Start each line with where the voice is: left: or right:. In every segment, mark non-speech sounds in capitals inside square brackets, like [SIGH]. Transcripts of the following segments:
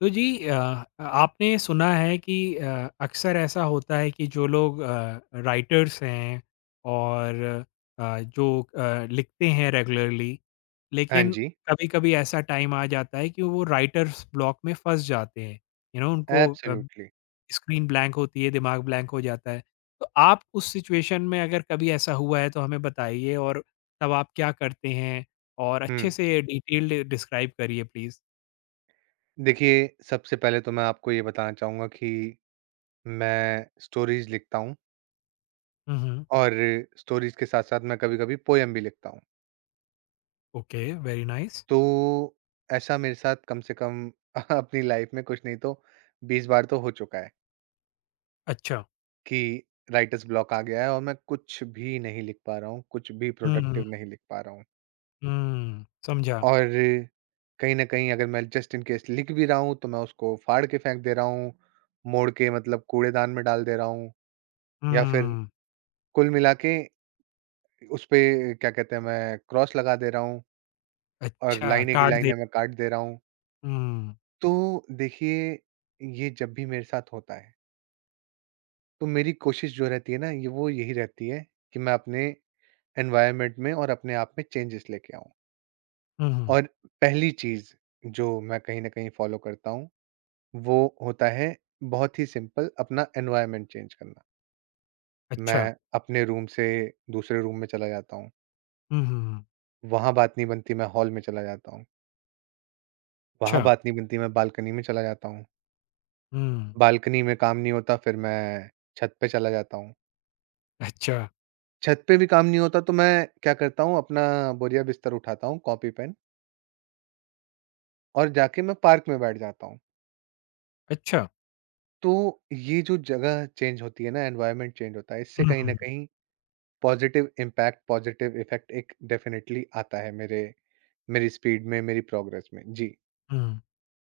left: तो जी आपने सुना है कि अक्सर ऐसा होता है कि जो लोग राइटर्स हैं और जो लिखते हैं रेगुलरली
right: हाँ
left: लेकिन
right: जी,
left: कभी-कभी ऐसा टाइम आ जाता है कि वो राइटर्स ब्लॉक में फँस जाते हैं। यू नो उनको
right: एब्सोल्युटली।
left: स्क्रीन ब्लैंक होती है, दिमाग ब्लैंक हो जाता है। तो आप उस सिचुएशन में अगर कभी ऐसा हुआ है तो हमें बताइए और तब आप क्या करते हैं? और अच्छे
right: हुँ,
left: से डिटेल्ड डिस्क्राइब करिए प्लीज़।
right: देखिए सबसे पहले तो मैं आपको ये बताना चाहूँगा कि मैं स्टोरीज़ लिखता हूँ
left: हुँ, हुँ।
right: और स्टोरीज़ के साथ-साथ मैं कभी-कभी पोएम भी लिखता हूँ।
left: Okay, very nice.
right: तो ऐसा मेरे साथ कम से कम [LAUGHS] अपनी लाइफ़ में कुछ नहीं तो 20 बार तो हो चुका है
left: अच्छा।
right: कि राइटर्स ब्लॉक आ गया है और मैं कुछ भी नहीं लिख पा रहा हूँ, कुछ भी
left: हुँ,
right: प्रोडक्टिव नहीं लिख पा रहा हूँ।
left: हुँ, समझा।
right: और कहीं न कहीं अगर मैं जस्ट इन केस लिख भी रहा हूँ, तो मैं उसको फाड़ के फेंक दे रहा हूँ, मोड़ के मतलब कूड़ेदान में डाल दे रहा हूँ या फिर
left: हुँ,
right: कुल मिला के उसपे क्या कहते हैं, मैं क्रॉस लगा दे रहा हूँ और
left: अच्छा
right: लाइनें की
left: काट दे
right: लाइनें मैं काट दे रहा हूँ।
left: हुँ,
right: तो देखिए, ये जब भी मेरे साथ होता है, तो मेरी कोशिश जो रहती है ना, ये वो यही रहती है कि मैं अपने एनवायरनमेंट में और अपने आप में चेंजेस लेके आऊँ।
left: हुँ, हुँ,
right: और पहली चीज़ जो मैं कहीं न कहीं फॉलो करता हूँ वो होता है बहुत ही सिंपल अपना एनवायरनमेंट चेंज करना।
left: अच्छा।
right: मैं अपने रूम से दूसरे रूम में चला जाता हूँ,
left: हुँ, हुँ, हुँ,
right: वहाँ बात नहीं बनती मैं हॉल में चला जाता हूँ, वहाँ
left: अच्छा।
right: बात नहीं बनती मैं बालकनी में चला जाता हूँ,
left: हुँ,
right: बालकनी में काम नहीं होता फिर मैं छत पे चला जाता हूँ,
left: अच्छा,
right: छत पे भी काम नहीं होता तो मैं क्या करता हूँ अपना बोरिया बिस्तर उठाता हूँ, कॉपी पेन और जाके मैं पार्क में बैठ जाता हूँ।
left: अच्छा।
right: तो ये जो जगह चेंज होती है ना एनवायरनमेंट चेंज होता है इससे
left: हुँ, हुँ,
right: कहीं न
left: हुँ,
right: कहीं पॉज़िटिव इम्पैक्ट, पॉज़िटिव इफ़ेक्ट एक डेफ़िनेटली आता है मेरे मेरी स्पीड में, मेरी प्रोग्रेस में। जी।
left: हुँ।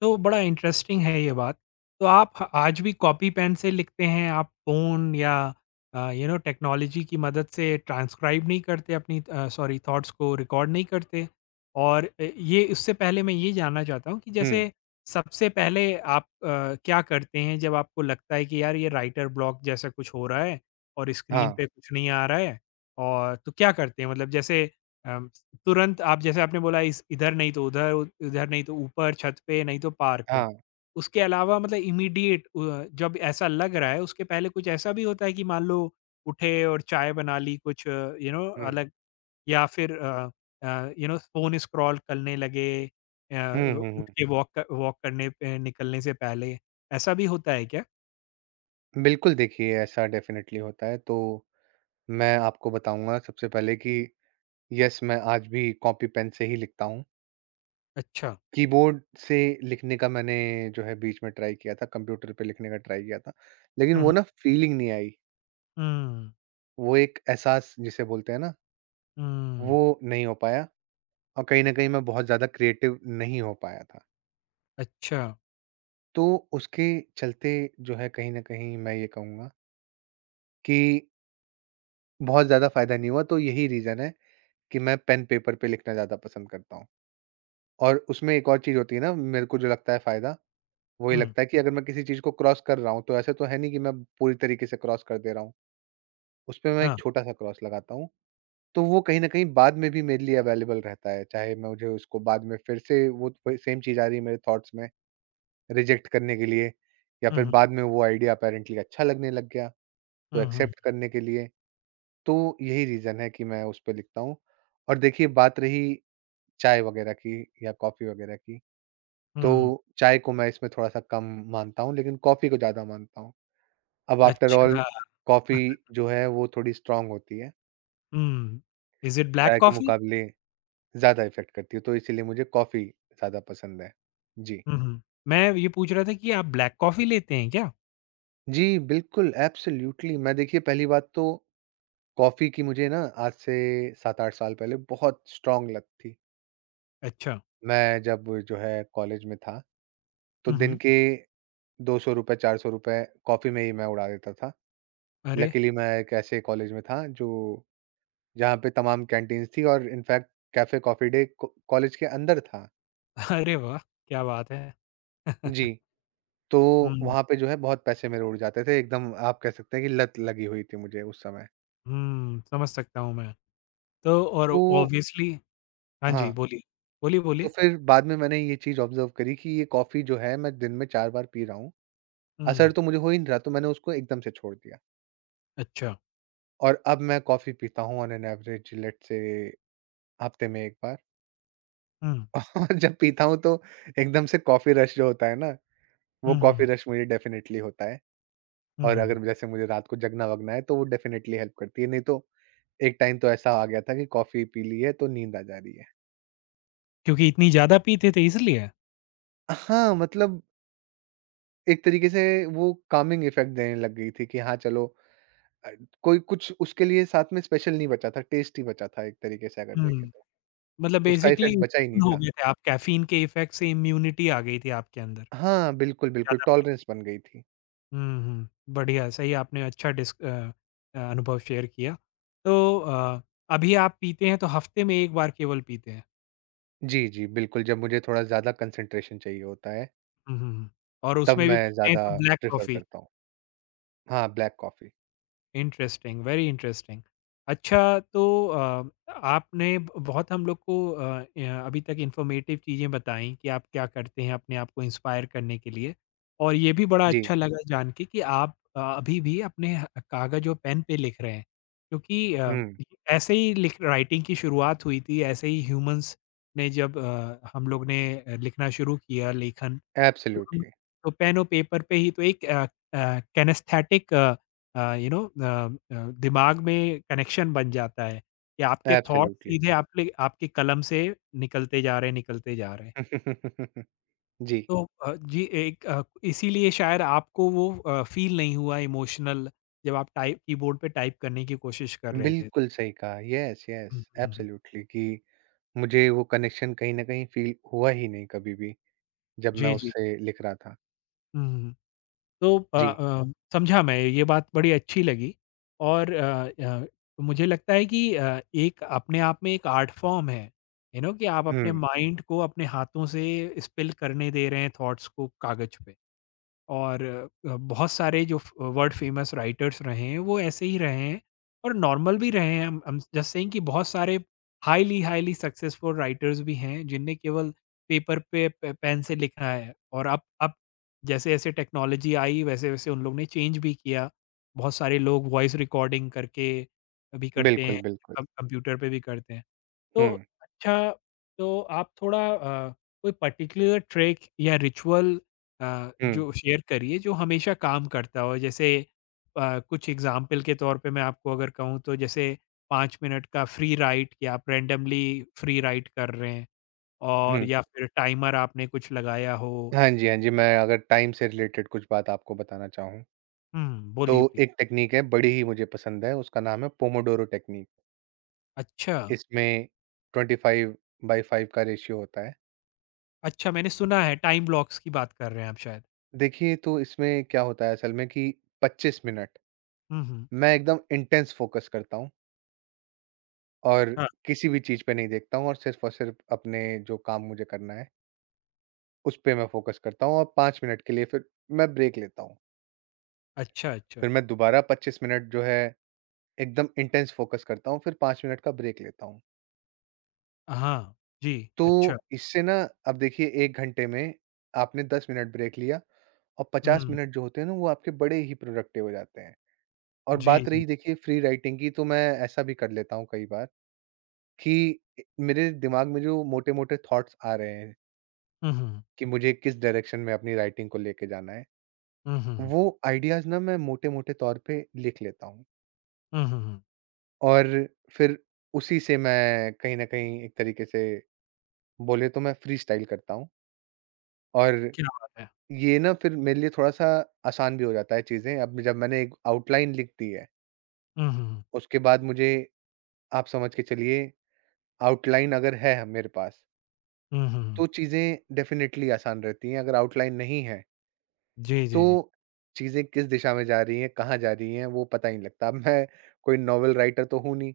left: तो बड़ा इंटरेस्टिंग है ये बात। तो आप ह आज भी कॉपी पेन से लिखते हैं? आप फ़ोन या यू नो टेक्नोलॉजी की मदद से ट्रांसक्राइब नहीं करते अपनी सॉरी थॉट्स को रिकॉर्ड नहीं करते? और ये उससे पहले मैं ये जानना चाहता हूँ कि
right: हुँ।
left: जैसे सबसे पहले आप क्या करते हैं जब आपको लगता है कि यार ये राइटर ब्लॉक जैसा कुछ हो रहा है और स्क्रीन
right: हाँ,
left: पे कुछ नहीं आ रहा है? और तो क्या करते हैं? मतलब जैसे अम तुरंत आप जैसे आपने बोला इस इधर नहीं तो उधर, उ इधर नहीं तो ऊपर छत पे, नहीं तो पार्क पे।
right: हाँ।
left: उसके अलावा मतलब इमीडिएट जब ऐसा लग रहा है उसके पहले कुछ ऐसा भी होता है कि मान लो उठे और चाय बना ली कुछ यू नो
right: हुँ।
left: अलग या फिर यू नो फ़ोन स्क्रॉल करने लगे
right: हुँ, हुँ, हुँ।
left: उठ के वॉक करने पे निकलने से पहले, ऐसा भी होता है क्या?
right: बिल्कुल देखिए, ऐसा डेफ़िनेटली होता है। तो मैं आपको बताऊँगा सबसे पहले कि येस, मैं आज भी कॉपी पेन से ही लिखता हूँ।
left: अच्छा।
right: कीबोर्ड से लिखने का मैंने जो है बीच में ट्राई किया था, कंप्यूटर पे लिखने का ट्राई किया था। लेकिन
left: हुँ,
right: वो
left: हुँ।
right: ना फ़ीलिंग नहीं आई,
left: हुँ,
right: वो एक एहसास जिसे बोलते हैं ना,
left: हुँ।
right: वो नहीं हो पाया और कहीं न कहीं मैं बहुत ज़्यादा क्रिएटिव नहीं हो पाया था।
left: अच्छा।
right: तो उसके चलते जो है कहीं न कहीं मैं ये कहूँगा कि बहुत ज़्यादा फ़ायदा नहीं हुआ, तो यही रीज़न है कि मैं पेन पेपर पे लिखना ज़्यादा पसंद करता हूँ। और उसमें एक और चीज़ होती है ना, मेरे को जो लगता है फ़ायदा, वो ये
left: हुँ,
right: लगता है कि अगर मैं किसी चीज़ को क्रॉस कर रहा हूँ, तो ऐसा तो है नहीं कि मैं पूरी तरीके से क्रॉस कर दे रहा हूँ। उसपे मैं एक
left: हाँ।
right: छोटा-सा क्रॉस लगाता हूँ, तो वो कहीं न कहीं बाद में भी मेरे लिए अवेलेबल रहता है, चाहे मैं मुझे उसको बाद में फिर से वो वही सेम चीज़ आ रही है मेरे थॉट्स में, रिजेक्ट करने के लिए या
left: हुँ,
right: फिर
left: हुँ।
right: बाद में वो आइडिया अपैरेंटली अच्छा लगने लग गया, तो
left: हुँ, हुँ।
right: एक्सेप्ट करने के लिए। तो यही रीज़न है कि मैं उस पे लिखता हूँ। और देखिए बात रही चाय वग़ैरह की या कॉफ़ी वग़ैरह की,
left: हुँ।
right: तो चाय को मैं इसमें थोड़ा-सा कम मानता हूँ, लेकिन कॉफ़ी को ज़्यादा मानता हूँ। अब आफ्टर ऑल
left: अच्छा।
right: कॉफ़ी जो है वो थोड़ी स्ट्रॉन्ग होती है,
left: हुँ। इज़ इट ब्लैक
right: चाय के
left: कॉफ़ी?
right: मुकाबले ज़्यादा इफ़ेक्ट करती है, तो इसीलिए मुझे कॉफ़ी ज़्यादा पसंद है। जी।
left: हुँ, हुँ। मैं ये पूछ रहा था कि आप ब्लैक कॉफ़ी लेते हैं क्या?
right: जी, बिल्कुल, एब्सोल्यूटली। मैं देखिए पहली बात तो कॉफ़ी की मुझे ना आज से 7-8 साल पहले बहुत स्ट्रॉन्ग लत थी।
left: अच्छा।
right: मैं जब जो है कॉलेज में था तो
left: हुँ,
right: दिन
left: हुँ।
right: के ₹200 ₹400 कॉफ़ी में ही मैं उड़ा देता था।
left: अरे!
right: लकीली मैं एक ऐसे कॉलेज में था जो जहाँ पे तमाम कैंटीन्स थी और इनफैक्ट कैफ़े कॉफ़ी डे को कॉलेज के अंदर था।
left: [LAUGHS] अरे वाह! क्या बात है। [LAUGHS]
right: जी, तो
left: हुँ,
right: वहाँ पे जो है बहुत पैसे मेरे उड़ जाते थे एकदम आप कह सकते हैं कि लत लगी हुई थी मुझे उस समय।
left: हुँ, समझ सकता हूँ मैं। तो और
right: तो
left: ऑब्वियसली हाँ जी,
right: हाँ,
left: बोलिए। बोलिए,
right: तो
left: बोलिए।
right: फिर बाद में मैंने ये चीज़ ऑब्ज़र्व करी कि ये कॉफ़ी जो है मैं दिन में 4 बार पी रहा हूँ, असर
left: हुँ,
right: तो मुझे हो ही नहीं रहा तो मैंने उसको एकदम से छोड़ दिया।
left: अच्छा।
right: और अब मैं कॉफ़ी पीता हूँ on an average let's say हफ़्ते में 1 बार।
left: हुँ,
right: और जब पीता हूँ तो एकदम से कॉफ़ी रश जो होता है ना, वो
left: हुँ, हुँ,
right: कॉफ़ी
left: हुँ,
right: रश मुझे डेफ़िनेटली होता है।
left: हुँ,
right: और
left: हुँ।
right: अगर जैसे मुझे रात को जगना-वगना है तो वो डेफ़िनेटली हेल्प करती है, नहीं तो एक टाइम तो ऐसा आ गया था कि कॉफ़ी पी ली है तो नींद आ जा रही है।
left: क्योंकि इतनी ज़्यादा पीते थे इसलिए?
right: हाँ, मतलब एक तरीके से वो कामिंग इफ़ेक्ट देने लग गई थी कि हाँ चलो अ, कोई कुछ उसके लिए साथ में स्पेशल नहीं बचा था, टेस्ट ही बचा था एक तरीके से अगर देखें
left: हुँ,
right: तो।
left: मतलब
right: उसका
left: बेसिकली
right: इफ़ेक्ट बचा ही नहीं
left: हो
right: था।
left: गए थे आप कैफ़ीन के इफ़ेक्ट से इम्यूनिटी आ गई थी आपके अंदर,
right: हाँ, बिल्कुल, बिल्कुल
left: ज़्यादा पीने
right: टॉलरेंस बन गई थी।
left: हुँ, हुँ। बढ़िया, सही आपने अच्छा डिस अनुभव शेयर किया। तो अभी आप पीते हैं तो हफ्ते में 1 बार केवल पीते हैं।
right: जी, जी, बिल्कुल जब मुझे थोड़ा ज़्यादा कंसंट्रेशन चाहिए होता है।
left: हुँ, हुँ, हुँ। और
right: तब
left: उसमें भी
right: मैं
left: पीते हैं
right: ज़्यादा
left: तो ब्लैक
right: प्रेफ़र
left: कॉफ़ी।
right: करता हूँ। हाँ, black coffee.
left: Interesting, very interesting. अच्छा तो आपने ब बहुत हम लोग को य अभी तक इन्फॉर्मेटिव चीज़ें बताई कि आप क्या करते हैं अपने आप को इंस्पायर करने के लिए और ये भी बड़ा
right: जी।
left: अच्छा लगा जान के कि आप अभी भी अपने ह कागज़ और पेन पे लिख रहे हैं। क्योंकि
right: हुँ,
left: ऐसे ही लिख राइटिंग की शुरुआत हुई थी, ऐसे ही ह्यूमन्स ने जब हम लोग ने लिखना शुरू किया लेखन तो हम
right: एब्सोल्यूटली,
left: तो पेन और पेपर पे ही तो एक किनेस्थेटिक यू नो दिमाग में कनेक्शन बन जाता है कि आपके थॉट्स
right: एब्सोल्यूटली।
left: सीधे आपके आपके कलम से निकलते जा रहे हैं, निकलते जा रहे हैं।
right: [LAUGHS] जी,
left: तो जी एक इसीलिए शायद आपको वो फ़ील नहीं हुआ इमोशनल जब आप टाइप कीबोर्ड पे टाइप करने की कोशिश कर रहे थे।
right: बिल्कुल सही कहा। येस, येस,
left: हुँ, हुँ, हुँ, हुँ।
right: एब्सोल्यूटली कि मुझे वो कनेक्शन कहीं न कहीं फ़ील हुआ ही नहीं कभी भी, जब मैं
left: जी, जी।
right: उससे लिख रहा था।
left: हुँ, हुँ, हुँ। तो
right: जी।
left: समझा मैं, ये बात बड़ी अच्छी लगी और मुझे लगता है कि एक अपने आप में एक आर्ट फॉर्म है, यू नो कि आप अपने
right: हुँ,
left: माइंड को अपने हाथों से स्पिल करने दे रहे हैं थॉट्स को कागज़ पे। और बहुत सारे जो फ वर्ल्ड फेमस राइटर्स रहे हैं, वो ऐसे ही रहे हैं और नॉर्मल भी रहे हैं। हम जस्ट सेइंग कि बहुत सारे हाइली, हाइली सक्सेसफुल राइटर्स भी हैं, जिनने केवल पेपर पे पे पेन से लिखा है और अब जैसे-जैसे टेक्नोलॉजी आई, वैसे-वैसे उन लोग ने चेंज भी किया। बहुत सारे लोग वॉइस रिकॉर्डिंग करके भी करते हैं,
right: बिल्कुल, बिल्कुल।
left: कम कंप्यूटर पे भी करते हैं। तो
right: हुँ,
left: अच्छा, तो आप थोड़ा कोई पर्टिकुलर ट्रिक या रिचुअल
right: हुँ,
left: जो शेयर करिए जो हमेशा काम करता हो। जैसे कुछ एग्ज़ाम्पल के तौर पे मैं आपको अगर कहूँ तो जैसे 5 मिनट का फ्री राइट कि आप रैंडमली फ्री राइट कर रहे हैं और
right: हुँ।
left: या फिर टाइमर आपने कुछ लगाया हो।
right: हाँ जी, हाँ जी, मैं अगर टाइम से रिलेटेड कुछ बात आपको बताना चाहूँ,
left: हुँ,
right: तो
left: बोलिए प्लीज़।
right: एक टेक्नीक है, बड़ी ही मुझे पसंद है, उसका नाम है पोमोडोरो टेक्नीक।
left: अच्छा,
right: इसमें 25/5 का रेशियो होता है।
left: अच्छा मैंने सुना है टाइम ब्लॉक्स की बात कर रहे हैं आप शायद।
right: देखिए, तो इसमें क्या होता है असल में कि 25 मिनट
left: हुँ, हुँ।
right: मैं एकदम इंटेंस फ़ोकस करता हूँ और
left: हाँ,
right: किसी भी चीज़ पे नहीं देखता हूँ और सिर्फ़ अपने जो काम मुझे करना है, उस पे मैं फ़ोकस करता हूँ और 5 मिनट के लिए फिर मैं ब्रेक लेता हूँ।
left: अच्छा, अच्छा।
right: फिर मैं दोबारा 25 मिनट जो है, एकदम इंटेंस फ़ोकस करता हूँ, फिर 5 मिनट का ब्रेक लेता हूँ।
left: हाँ, जी,
right: तो
left: अच्छा।
right: इससे ना अब देखिए 1 घंटे में आपने 10 मिनट ब्रेक लिया और 50
left: हुँ,
right: मिनट जो होते हैं ना, वो आपके बड़े ही प्रोडक्टिव हो जाते हैं। और
left: जी,
right: बात
left: जी।
right: रही देखिए फ्री राइटिंग की तो मैं ऐसा भी कर लेता हूँ कई बार कि ए- मेरे दिमाग में जो मोटे मोटे थॉट्स आ रहे हैं
left: उहुँ,
right: कि मुझे किस डायरेक्शन में अपनी राइटिंग को लेके जाना है
left: उहुँ,
right: वो आइडियाज ना मैं मोटे मोटे तौर पे लिख लेता हूँ
left: उहुँ,
right: और फिर उसी से मैं कहीं ना कहीं एक तरीके से बोले तो मैं फ्री स्टाइल करता हूँ और
left: क्या बात है!
right: ये ना फिर मेरे लिए थोड़ा सा आसान भी हो जाता है चीजें अब जब मैंने एक आउटलाइन लिख दी है
left: उहुँ,
right: उसके बाद मुझे आप समझ के चलिए आउटलाइन अगर है मेरे पास
left: उहुँ,
right: तो चीज़ें डेफ़िनेटली आसान रहती हैं। अगर आउटलाइन नहीं है,
left: जी, जी, जी।
right: तो चीज़ें किस दिशा में जा रही हैं, कहाँ जा रही हैं, वो पता ही नहीं लगता। अब मैं कोई नॉवल राइटर तो हूँ नहीं,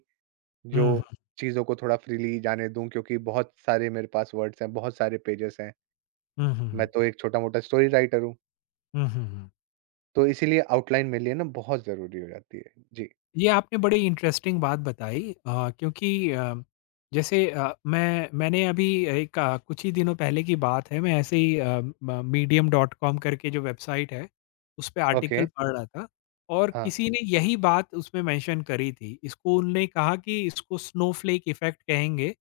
left: उहुँ,
right: जो चीज़ों को थोड़ा फ्रीली जाने दूँ क्योंकि बहुत सारे मेरे पास वर्ड्स हैं, बहुत सारे पेजेस हैं। मैं
left: उहुँ,
right: तो एक छोटा-मोटा स्टोरी राइटर हूँ,
left: उहुँ।
right: तो इसीलिए आउटलाइन मेरे लिए ना बहुत ज़रूरी हो जाती है। जी।
left: ये आपने बड़ी इंटरेस्टिंग बात बताई क्योंकि जैसे मैंने अभी एक कुछ ही दिनों पहले की बात है, मैं ऐसे ही म मीडियम डॉट कॉम करके जो वेबसाइट है, उस पे
right: ओके।
left: आर्टिकल पढ़ रहा था और
right: हाँ।
left: किसी ने यही बात उसमें मेंशन करी थी। इसको उनने कहा कि इसको स्नोफ्लेक इफ़ेक्ट कहेंगे।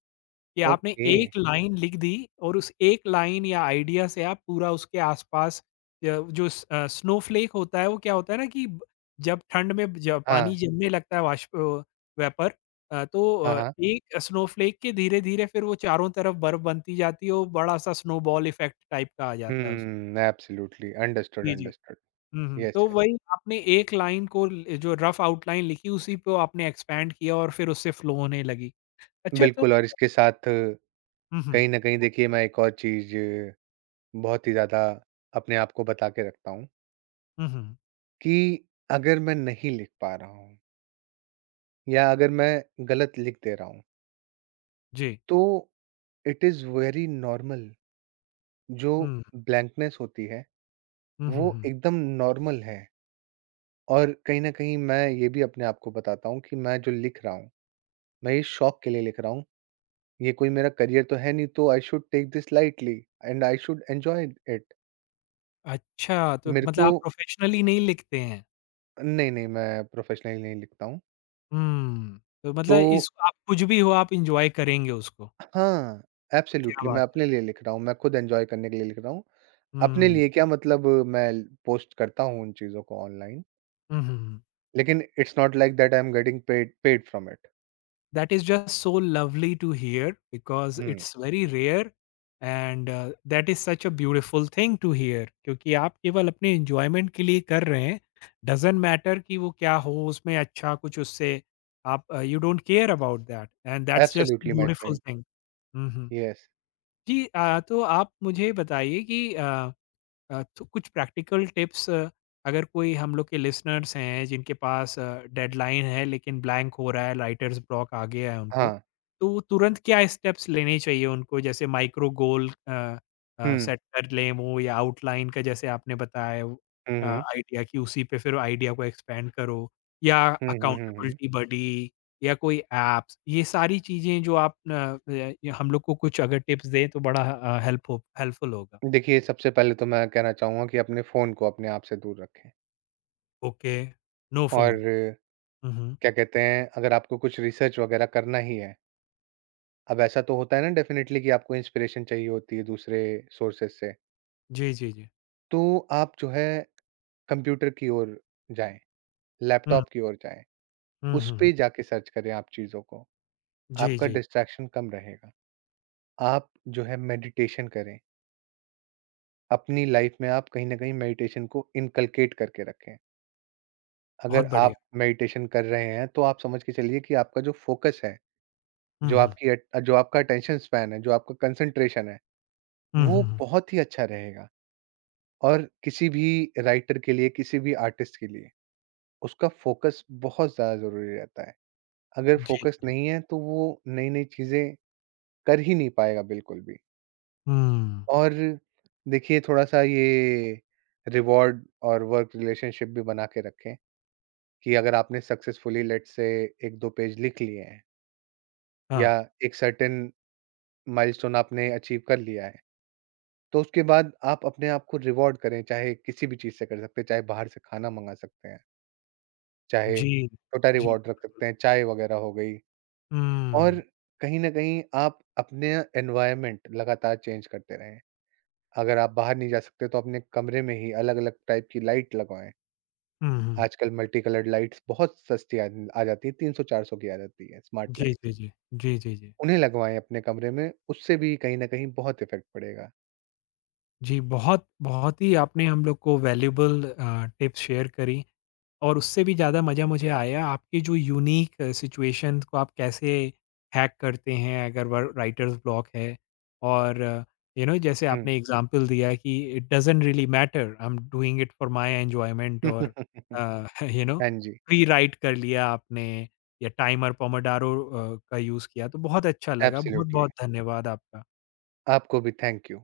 left: कि आपने
right: ओके।
left: एक लाइन लिख दी और उस एक लाइन या आइडिया से आप पूरा उसके आसपास जो स्नोफ्लेक होता है वो क्या होता है ना कि जब ठंड में जब पानी
right: हाँ।
left: जमने लगता है वाष्प वेपर तो
right: हाँ, हाँ।
left: एक स्नोफ्लेक के धीरे धीरे फिर वो चारों तरफ बर्फ बनती जाती है और बड़ा सा स्नोबॉल इफेक्ट टाइप का आ जाता है उस
right: हुँ, एब्सोल्युटली। अंडरस्टूड,
left: जी जी
right: अंडरस्टूड। येस,
left: तो
right: येस।
left: वही आपने एक लाइन को जो रफ आउटलाइन लिखी उसी पे आपने एक्सपैंड किया और फिर उससे फ्लो होने लगी अच्छा तो
right: बिल्कुल और इसके साथ कहीं
left: हम्म हम्म
right: न कहीं देखिए मैं एक और चीज़ बहुत ही ज़्यादा अपने आप को बता के रखता हूँ
left: हम्म हम्म,
right: कि अगर मैं नहीं लिख पा रहा हूँ या अगर मैं गलत लिख दे रहा हूँ,
left: जी
right: तो इट इज़ वेरी नॉर्मल जो
left: हम्म
right: ब्लैंकनेस होती है,
left: हुँ, हुँ,
right: वो
left: हुँ।
right: एकदम नॉर्मल है और कहीं न कहीं मैं ये भी अपने आप को बताता हूँ कि मैं जो लिख रहा हूँ, मैं ये शौक के लिए लिख रहा हूँ, ये कोई मेरा करियर तो है नहीं तो I should take this lightly and I should enjoy it.
left: अच्छा, तो
right: मेरे
left: मतलब हुँ।
right: को
left: आप प्रोफ़ेशनली नहीं लिखते हैं।
right: नहीं, नहीं मैं प्रोफ़ेशनली नहीं लिखता हूँ।
left: हुँ, तो
right: तो
left: मतलब इसको आप कुछ भी हो, आप एन्जॉय करेंगे उसको।
right: हाँ,
left: क्या
right: एब्सोल्यूटली
left: बात
right: मैं
left: है!
right: अपने लिए लिख रहा हूँ, मैं खुद एन्जॉय करने के लिए लिख रहा हूँ। अपने
left: हुँ।
right: लिए क्या मतलब मैं ल पोस्ट करता हूँ उन चीज़ों को ऑनलाइन,
left: हुँ, हुँ, हुँ।
right: लेकिन it's not like that I am getting paid paid from it.
left: That is just so lovely to hear because
right: hmm,
left: it's very rare and that is such a beautiful thing to hear क्योंकि आप केवल अपने enjoyment के लिए कर रहे हैं। Doesn't matter कि वो क्या हो, उसमें अच्छा कुछ उससे आप you don't care about that and that's just a
right: absolutely my
left: beautiful
right: friend,
left: thing. Hmm, hmm.
right: Yes.
left: जी तो आप मुझे बताइए कि तो कुछ प्रैक्टिकल टिप्स अगर कोई हम लोग के लिसनर्स हैं जिनके पास डेडलाइन है लेकिन ब्लैंक हो रहा है राइटर्स ब्लॉक आ गया है उनको
right: हाँ,
left: तो वो तुरंत क्या स्टेप्स लेने चाहिए उनको जैसे माइक्रो गोल
right: हुँ,
left: सेट कर लें वो या आउटलाइन का जैसे आपने बताया
right: हुँ, हुँ।
left: आइडिया की उसी पे फिर आइडिया को एक्सपेंड करो या
right: हुँ, हुँ, हुँ, हुँ।
left: अकाउंटेबिलिटी बडी या कोई एप्स ये सारी चीजें जो आप ये हम लोग को कुछ अगर टिप्स दें तो बड़ा हेल्पफुल होगा
right: देखिए, सबसे पहले तो मैं कहना चाहूँगा कि अपने फ़ोन को अपने आप से दूर रखें
left: ओके, नो फ़ोन।
right: और
left: हुँ, हुँ।
right: क्या कहते हैं, अगर आपको कुछ रिसर्च वगैरह करना ही है, अब ऐसा तो होता है ना डेफ़िनेटली कि आपको इंस्पिरेशन चाहिए होती है दूसरे सोर्सेज़ से।
left: जी, जी, जी।
right: तो आप जो है कंप्यूटर की ओर जाएँ,
left: हुँ,
right: लैपटॉप की ओर जाएँ,
left: हुँ,
right: उस
left: हुँ, हुँ।
right: पे जाके सर्च करें आप चीज़ों को,
left: जी,
right: आपका
left: जी।
right: डिस्ट्रैक्शन कम रहेगा। आप जो है मेडिटेशन करें, अपनी लाइफ में आप कहीं न कहीं मेडिटेशन को इनकल्केट करके रखें।
left: बहुत
right: अगर
left: बढ़िया।
right: आप मेडिटेशन कर रहे हैं, तो आप समझ के चलिए कि आपका जो फ़ोकस है,
left: हुँ,
right: जो
left: हुँ।
right: आपकी अट जो आपका अटेंशन स्पैन है, जो आपका कंसंट्रेशन है,
left: हुँ, हुँ,
right: वो
left: हुँ।
right: बहुत ही अच्छा रहेगा। और किसी भी राइटर के लिए, किसी भी आर्टिस्ट के लिए, उसका फ़ोकस बहुत ज़्यादा ज़रूरी रहता है। अगर
left: जी।
right: फ़ोकस नहीं है तो वो नई-नई चीज़ें कर ही नहीं पाएगा बिल्कुल भी।
left: हुँ,
right: और देखिए थोड़ा-सा ये रिवॉर्ड और वर्क रिलेशनशिप भी बना के रखें कि अगर आपने सक्सेसफुली लेट्स से 1-2 पेज लिख लिए हैं
left: हाँ।
right: या एक सर्टेन माइलस्टोन आपने अचीव कर लिया है, तो उसके बाद आप अपने आप को रिवॉर्ड करें, चाहे किसी भी चीज़ से कर सकते हैं, चाहे बाहर से खाना मँगा सकते हैं, चाहे
left: जी,
right: छोटा
left: जी।
right: रिवॉर्ड रख सकते हैं, चाय वग़ैरह हो गई। और
left: हुँ।
right: कहीं न कहीं आप अपने एनवायरनमेंट लगातार चेंज करते रहें। अगर आप बाहर नहीं जा सकते तो अपने कमरे में ही अलग-अलग टाइप की लाइट लगवाएँ।
left: हुँ, हुँ।
right: आजकल मल्टी कलर्ड लाइट्स बहुत सस्ती आ आ जाती है, 300-400 की आ जाती है स्मार्ट
left: जी,
right: लाइट्स।
left: जी, जी। जी, जी, जी।
right: उन्हें लगवाएँ अपने कमरे में, उससे भी कहीं न कहीं बहुत इफ़ेक्ट पड़ेगा।
left: जी, बहुत, बहुत ही आपने हम लोग को वैल्यूएबल टिप्स शेयर करी। और उससे भी ज़्यादा मज़ा मुझे आया आपके जो यूनीक सिचुएशन को आप कैसे हैक करते हैं अगर वर राइटर्स ब्लॉक है और यू नो जैसे
right: हुँ।
left: आपने हुँ। एग्जांपल दिया कि it doesn't really matter I am doing it for my enjoyment और
right: [LAUGHS]
left: अ, [LAUGHS] यू नो
right: हाँ जी,
left: प्री-राइट [LAUGHS] कर लिया आपने या टाइमर पोमोडारो का यूज़ किया तो बहुत अच्छा लगा।
right: एब्सोल्युटली।
left: बहुत-बहुत धन्यवाद आपका।
right: आपको भी थैंक यू।